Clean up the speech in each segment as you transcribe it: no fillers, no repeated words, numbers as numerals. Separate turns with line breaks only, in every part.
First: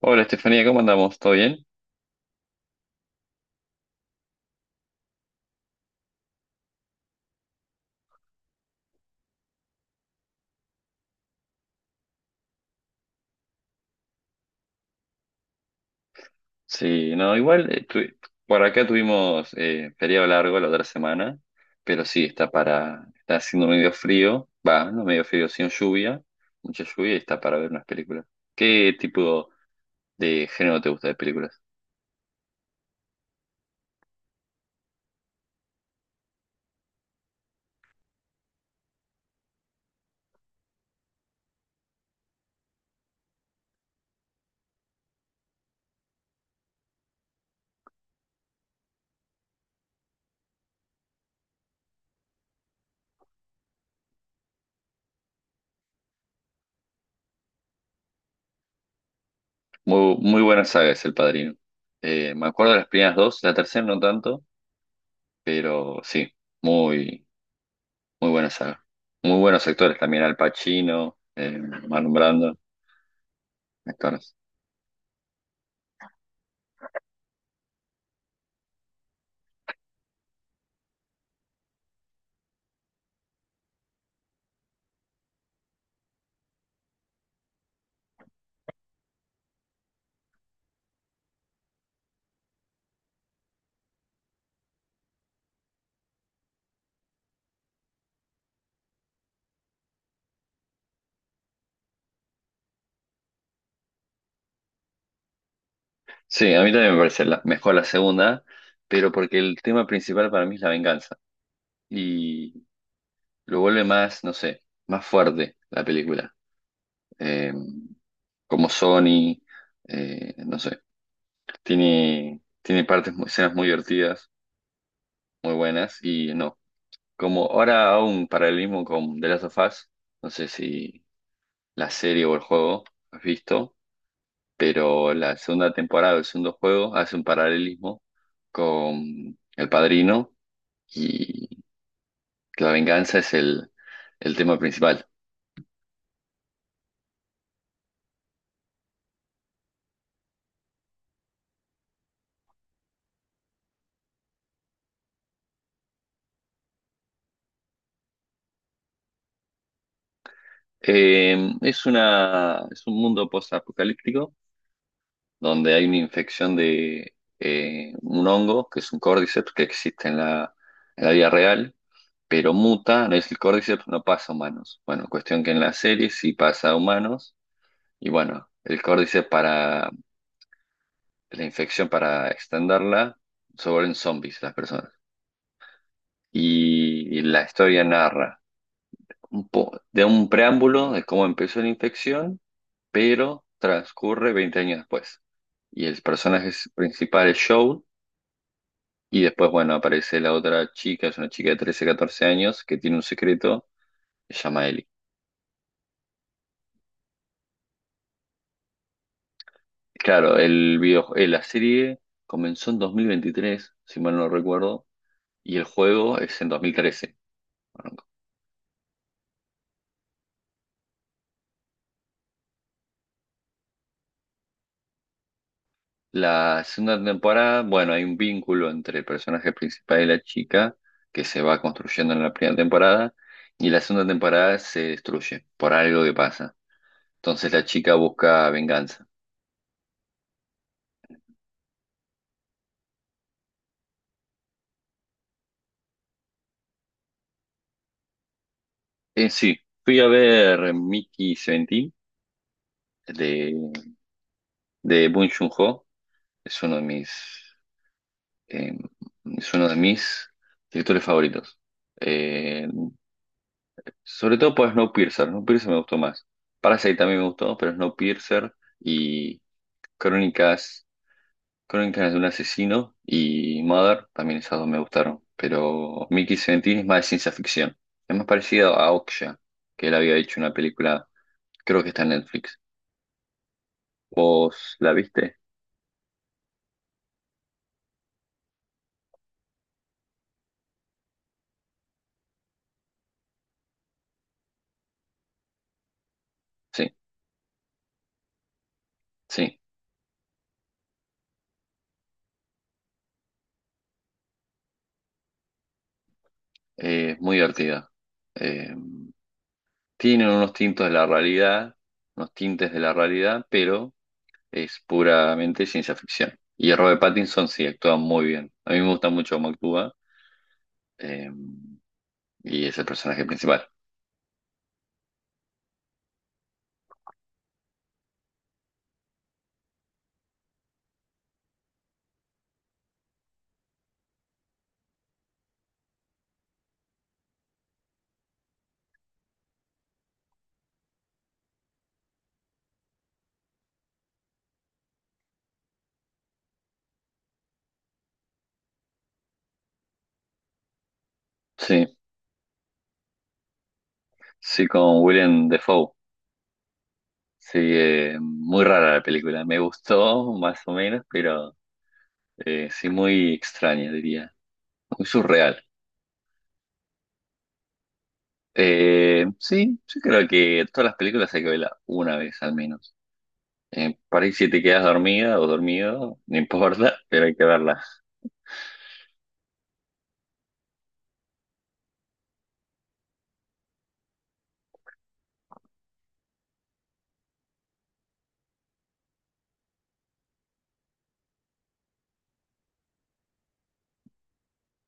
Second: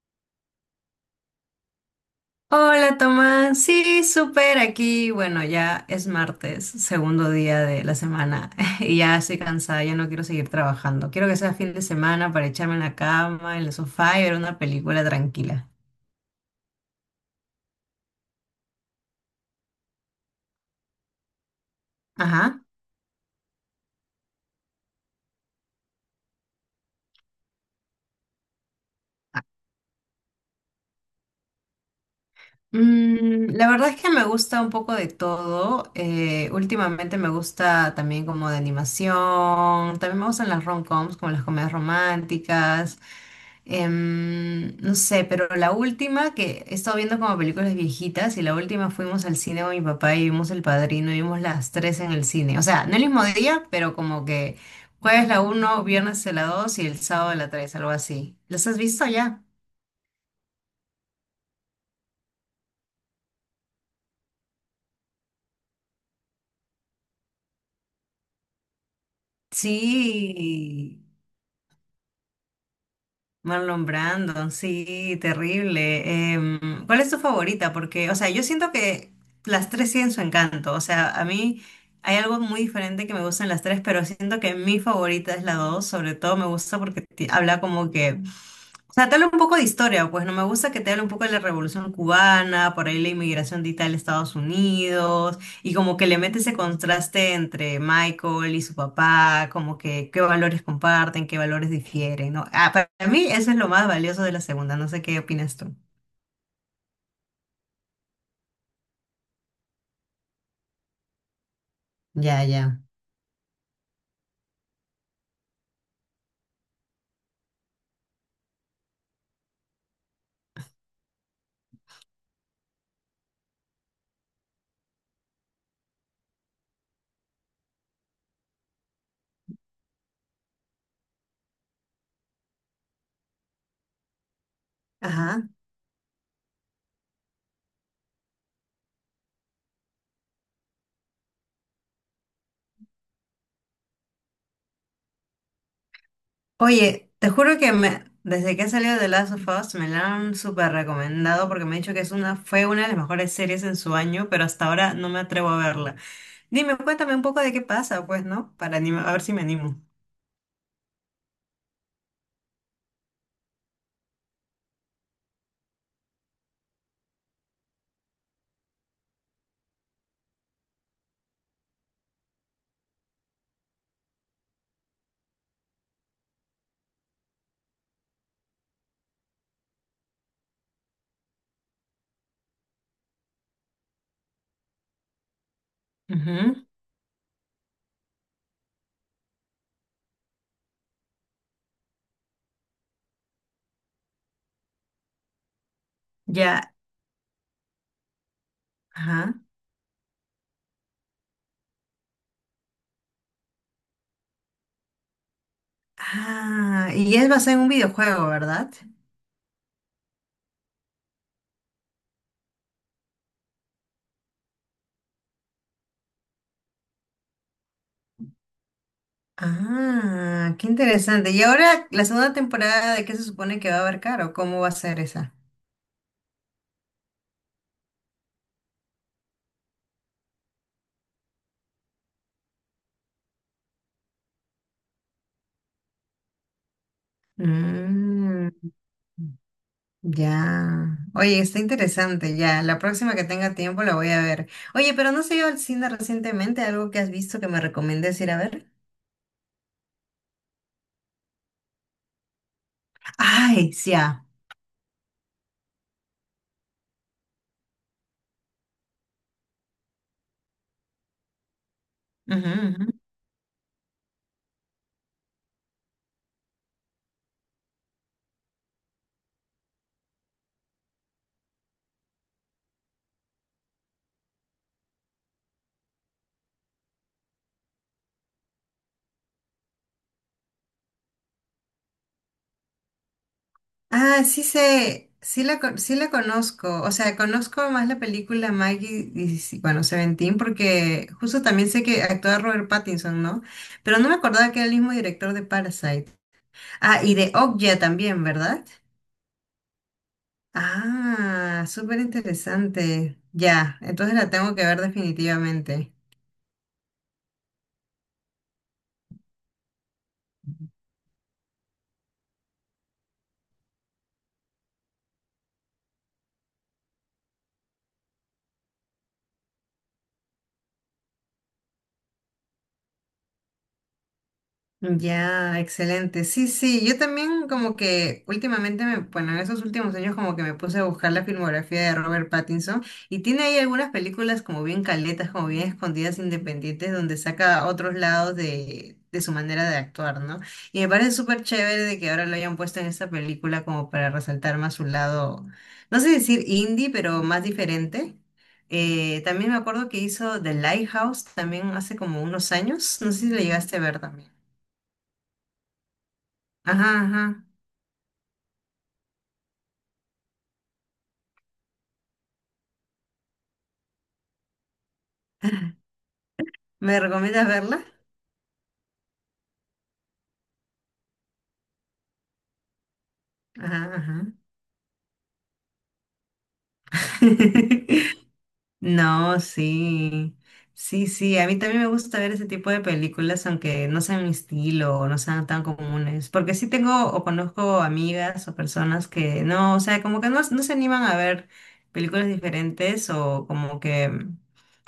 Hola Estefanía, ¿cómo andamos? ¿Todo bien?
Hola Tomás, sí, súper aquí. Bueno, ya es martes, segundo día de la semana y ya estoy cansada, ya no quiero seguir trabajando. Quiero que sea fin de semana para echarme en la cama, en el sofá y ver una película tranquila.
Sí, no, igual por acá tuvimos feriado largo la otra semana, pero sí,
Ajá.
está haciendo medio frío, va, no medio frío, sino lluvia, mucha lluvia y está para ver unas películas. ¿Qué tipo de género te gusta de películas?
Mm, la verdad es que me gusta un poco de todo. Últimamente me gusta también como de animación. También me gustan las rom-coms, como las comedias románticas. No sé, pero la última que he estado viendo como películas viejitas y la última fuimos al cine con mi papá y vimos El Padrino y vimos las tres en el cine. O sea, no el mismo día, pero como que jueves la uno, viernes la dos y el sábado la tres, algo así. ¿Las has visto ya?
Muy buena saga es El Padrino. Me acuerdo de las primeras dos, la tercera no tanto, pero sí, muy, muy buena saga. Muy buenos actores también, Al
Sí.
Pacino, Marlon Brando,
Marlon
actores.
Brandon, sí, terrible. ¿Cuál es tu favorita? Porque, o sea, yo siento que las tres tienen su encanto. O sea, a mí hay algo muy diferente que me gustan las tres, pero siento que mi favorita es la dos. Sobre todo me gusta porque habla como que, o sea, te habla un poco de historia, pues no me gusta que te hable un poco de la Revolución Cubana, por ahí la inmigración de Italia a Estados Unidos. Y como que le mete ese contraste entre Michael y su papá, como que qué valores comparten, qué valores difieren, ¿no? Ah, para mí eso es lo más valioso de la segunda, no sé qué opinas tú.
Sí, a mí también me parece mejor la segunda, pero porque el tema principal para mí es la venganza
Ya,
y
ya.
lo vuelve más, no sé, más fuerte la película. Eh, Como Sony, no sé, tiene partes, escenas muy divertidas, muy buenas y no. Como ahora hago un paralelismo con The Last of Us, no sé si la serie o el juego has visto, pero la
Ajá.
segunda temporada del segundo juego hace un paralelismo con El Padrino y que la venganza es el tema principal.
Oye, te juro que me, desde que ha salido The Last of Us me la han súper recomendado porque me han dicho que es una, fue una de las mejores series en su año, pero hasta ahora no me atrevo a verla. Dime, cuéntame un poco de qué pasa, pues, ¿no? Para a ver si me animo.
Es un mundo post-apocalíptico donde hay una infección de un hongo, que es un córdiceps, que existe en la vida real, pero muta, no es el córdiceps, no pasa a humanos. Bueno, cuestión que en la serie sí pasa a humanos, y bueno, el córdiceps para la infección, para extenderla, se vuelven zombies las personas.
Ujú.
Y la historia narra de un preámbulo de cómo empezó la infección, pero transcurre 20 años después. Y el
Ya.
principal es Joel, y
Ajá.
después, bueno, aparece la otra chica, es una chica de 13, 14 años, que tiene un secreto, se llama Ellie.
Ah, ¿y es basado en un videojuego, verdad?
Claro, la serie comenzó en 2023, si mal no recuerdo, y el juego es en 2013.
Ah, qué interesante. Y ahora, la segunda temporada, ¿de qué se supone que va a abarcar o cómo va a ser esa?
La segunda temporada, bueno, hay un vínculo entre el personaje principal y la chica que se va construyendo en la primera temporada y la segunda temporada se destruye por algo que pasa. Entonces la chica
Mm,
busca venganza.
ya. Oye, está interesante, ya. La próxima que tenga tiempo la voy a ver. Oye, pero ¿no se ido al cine recientemente? ¿Algo que has visto que me recomiendes ir a ver?
En sí, fui a ver Mickey 17 de,
Ay, sí.
de Bong Joon-ho. Es uno de mis, eh, es uno de mis directores favoritos. Eh,
Ya.
Sobre todo por Snowpiercer. Snowpiercer me gustó más. Parasite también me gustó, pero Snowpiercer y Crónicas, Crónicas de un asesino y Mother, también esas dos me gustaron, pero Mickey Seventeen es más de ciencia ficción. Es más parecido a Okja, que él había hecho una película, creo que está en Netflix.
Ah, sí
¿Vos la
sé,
viste?
sí la, sí la conozco. O sea, conozco más la película Maggie, y, sí, bueno, Seventeen, porque justo también sé que actúa Robert Pattinson, ¿no? Pero no me acordaba que era el mismo director de Parasite.
Sí,
Ah, ¿y de Okja también, verdad?
sí,
Ah, súper interesante. Ya, entonces la tengo que ver definitivamente.
muy divertida. Eh, tienen unos tintos de la realidad, Unos tintes de la realidad, pero es puramente ciencia ficción. Y Robert Pattinson sí actúa muy bien. A mí me gusta mucho cómo actúa, eh, y es el personaje principal.
Ya, excelente. Sí, sí, yo también como que últimamente, me, bueno, en esos últimos años como que me puse a buscar la filmografía de Robert Pattinson y tiene ahí algunas películas como bien caletas, como bien escondidas, independientes, donde saca otros lados de su manera de actuar, ¿no? Y me parece súper chévere de que ahora lo hayan puesto en esta película como para resaltar más su lado, no sé decir indie, pero más diferente. También me acuerdo que hizo The Lighthouse también
Sí,
hace como unos años, no sé si le llegaste a ver también.
sí, con William Defoe.
Ajá, ajá.
Sí, muy rara la película. Me gustó más o menos, pero sí muy extraña, diría. Muy surreal.
¿Me recomiendas verla?
Sí, yo creo que todas las películas hay que verlas una vez al menos.
Ajá,
Por ahí
ajá.
si te quedas dormida o dormido, no importa, pero hay que verla.
No, sí. Sí, sí. A mí también me gusta ver ese tipo de películas, aunque no sean mi estilo o no sean tan comunes. Porque sí tengo o conozco amigas o personas que no, o sea, como que no, no se animan a ver películas diferentes o como que.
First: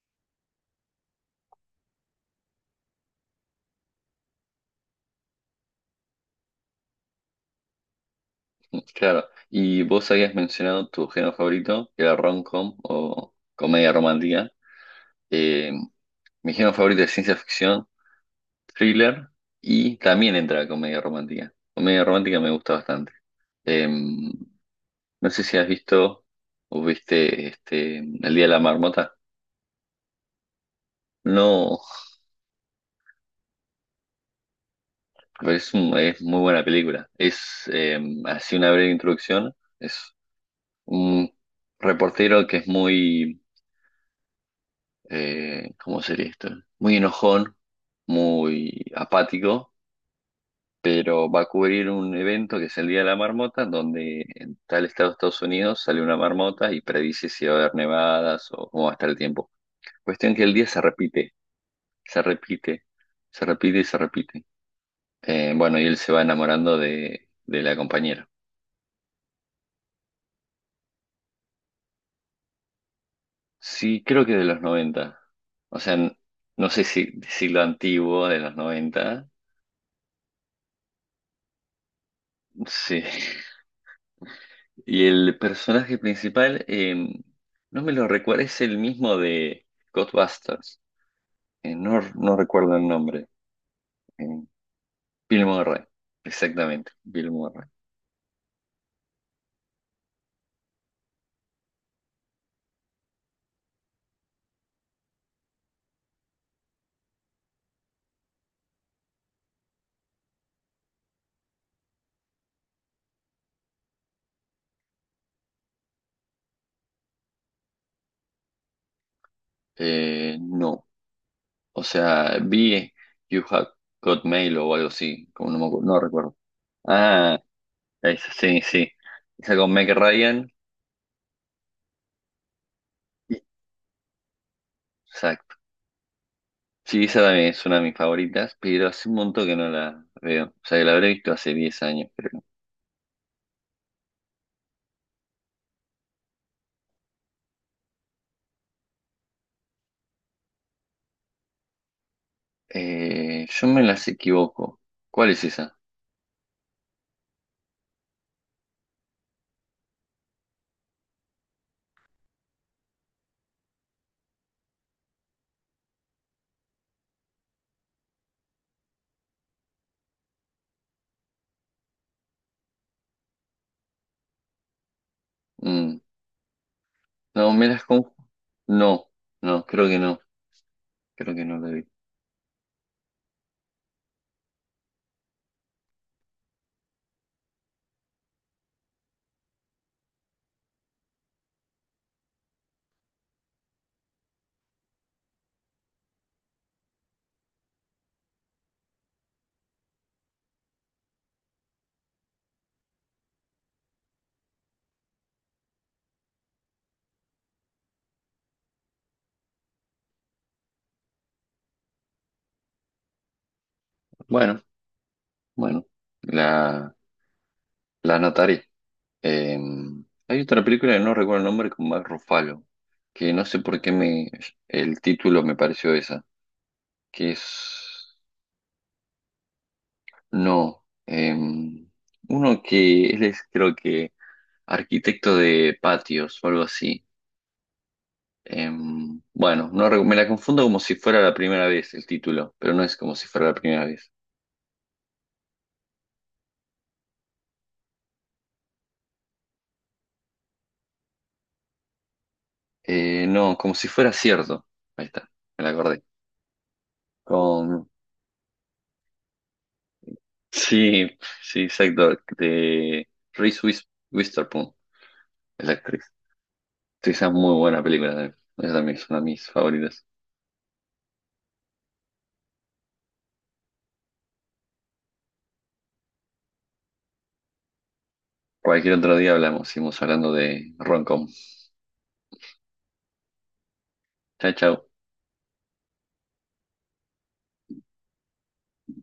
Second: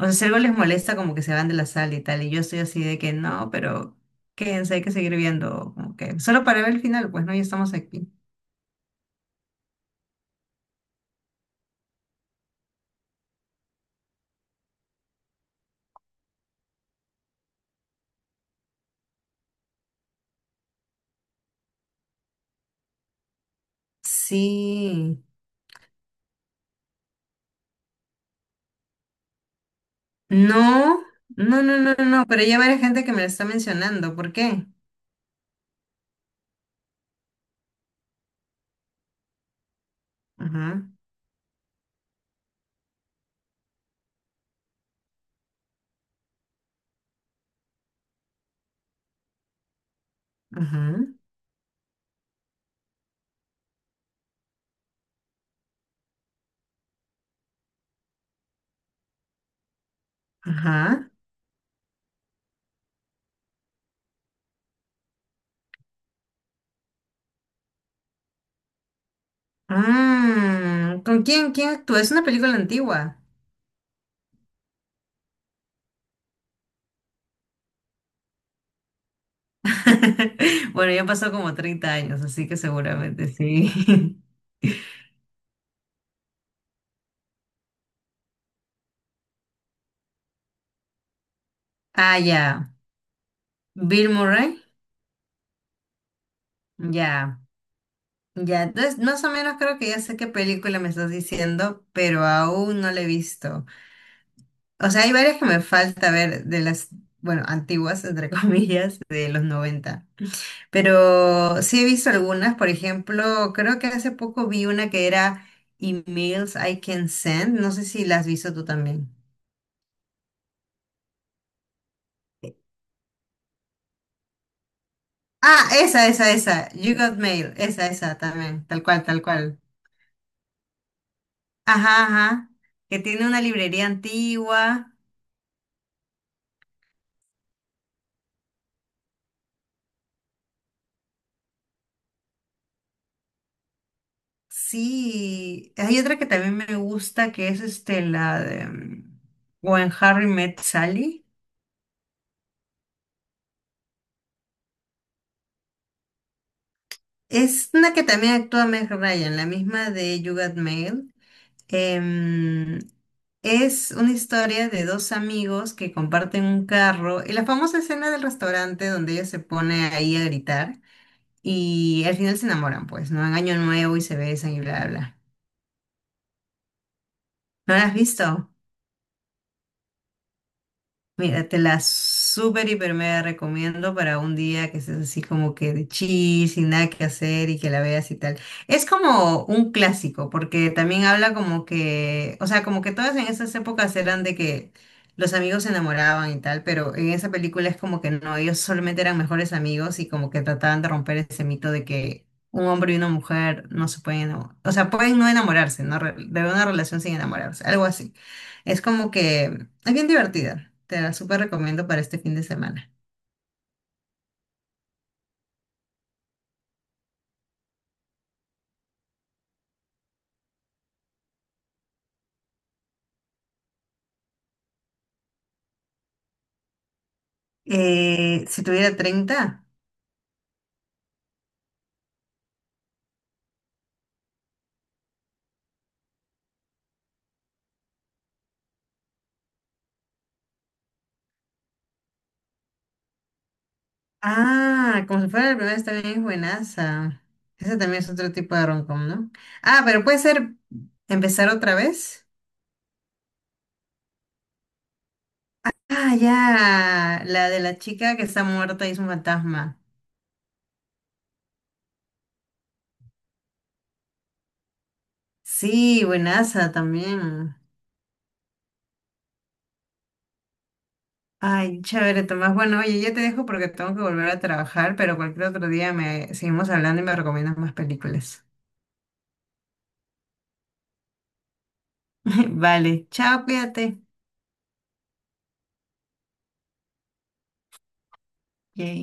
O sea, si algo les molesta, como que se van de la sala y tal. Y yo estoy así de que no, pero quédense, hay que seguir viendo. Como que solo para ver el final, pues no, ya estamos aquí.
Claro. Y vos habías mencionado tu género favorito, que era rom-com o comedia romántica. Eh, Mi género favorito es ciencia ficción, thriller y también entra la comedia romántica. Comedia romántica me gusta bastante.
Sí.
No sé si has visto o viste este, El Día de la Marmota.
No, no, no,
No,
no, no, no, pero ya varias gente que me lo está mencionando. ¿Por qué?
pero es muy buena película. Es Así una breve introducción. Es
Ajá,
un reportero que es muy, ¿cómo sería esto? Muy enojón, muy apático,
ajá,
pero va a cubrir un evento que es el Día de la Marmota, donde en tal estado de Estados Unidos sale una marmota y predice si va a haber nevadas o cómo va a estar el tiempo. Cuestión que el día
ajá.
se repite, se repite y se repite. Bueno, y él se va enamorando de la compañera.
Mm, ¿con quién, quién actúa? Es una película antigua.
Sí, creo que de los noventa. O sea, no sé si de siglo antiguo, de los 90.
Bueno, ya pasó como 30 años, así que
Sí.
seguramente sí.
Y el personaje principal, no me lo recuerdo, es el mismo de Ghostbusters.
Ah,
No
ya.
recuerdo el nombre.
Bill
eh,
Murray.
Bill Murray, exactamente, Bill
Ya.
Murray.
Ya. Entonces, más o menos creo que ya sé qué película me estás diciendo, pero aún no la he visto. O sea, hay varias que me falta ver de las, bueno, antiguas, entre comillas, de los 90. Pero sí he visto algunas, por ejemplo, creo que hace poco vi una que era Emails I Can Send. No sé si la has visto tú también.
No, o sea, vi You Have Got Mail o algo así, como no me
Ah,
acu- no
esa, esa,
recuerdo.
esa. You Got
Ah,
Mail. Esa
esa, sí,
también. Tal
sí.
cual, tal
Esa
cual.
con Meg Ryan,
Ajá, ajá. Que tiene una
sí,
librería antigua.
exacto. Sí, esa también es una de mis favoritas, pero hace un montón que no la veo. O sea, que la habré visto hace 10 años, creo.
Sí. Hay otra que también me gusta, que es este, la de When Harry Met Sally.
Yo me las equivoco. ¿Cuál es esa?
Es una que también actúa Meg Ryan, la misma de You Got Mail. Em, es una historia de dos amigos que comparten un carro y la famosa escena del restaurante donde ella se pone ahí a gritar y al final se enamoran, pues, ¿no? En Año Nuevo y se besan y bla, bla, bla.
Mm, no,
¿No la has visto?
no, no, creo que no. Creo que
Mira,
no
te
la
la
vi.
súper hiper mega recomiendo para un día que estés así como que de chill, sin nada que hacer y que la veas y tal. Es como un clásico, porque también habla como que, o sea, como que todas en esas épocas eran de que los amigos se enamoraban y tal, pero en esa película es como que no, ellos solamente eran mejores amigos y como que trataban de romper ese mito de que un hombre y una mujer no se pueden enamorar, o sea, pueden no enamorarse, ¿no? De una relación sin enamorarse, algo así. Es como que es bien divertida. Te la súper recomiendo para este fin de semana.
Bueno, bueno, la, la anotaré. Eh, Hay otra película que no recuerdo el nombre con Mark Ruffalo, que no sé por qué me, el título me pareció esa, que es,
Si tuviera 30,
no, uno que él es creo que arquitecto de patios o algo así. Eh, bueno, no, re- me la confundo como si fuera la primera vez el título, pero no es como si fuera la primera vez.
ah, como si fuera la primera, está bien buenaza. Ese también es otro tipo de romcom, ¿no? Ah, pero puede ser empezar otra vez.
No, como si fuera cierto. Ahí está, me la acordé.
Ah, ya. La de la
Con
chica que está muerta y es un fantasma.
Sí, sí, exacto. De Witherspoon es la actriz.
Sí, buenaza
Sí, esa es muy
también.
buena película también. Esa también es una de mis favoritas.
Ay, chévere, Tomás. Bueno, oye, ya te dejo porque tengo que volver a trabajar, pero cualquier otro día me seguimos hablando y me recomiendas más películas.
Cualquier otro día hablamos, seguimos hablando de Roncom.
Vale, chao, cuídate.
Chao, chao.
Yay.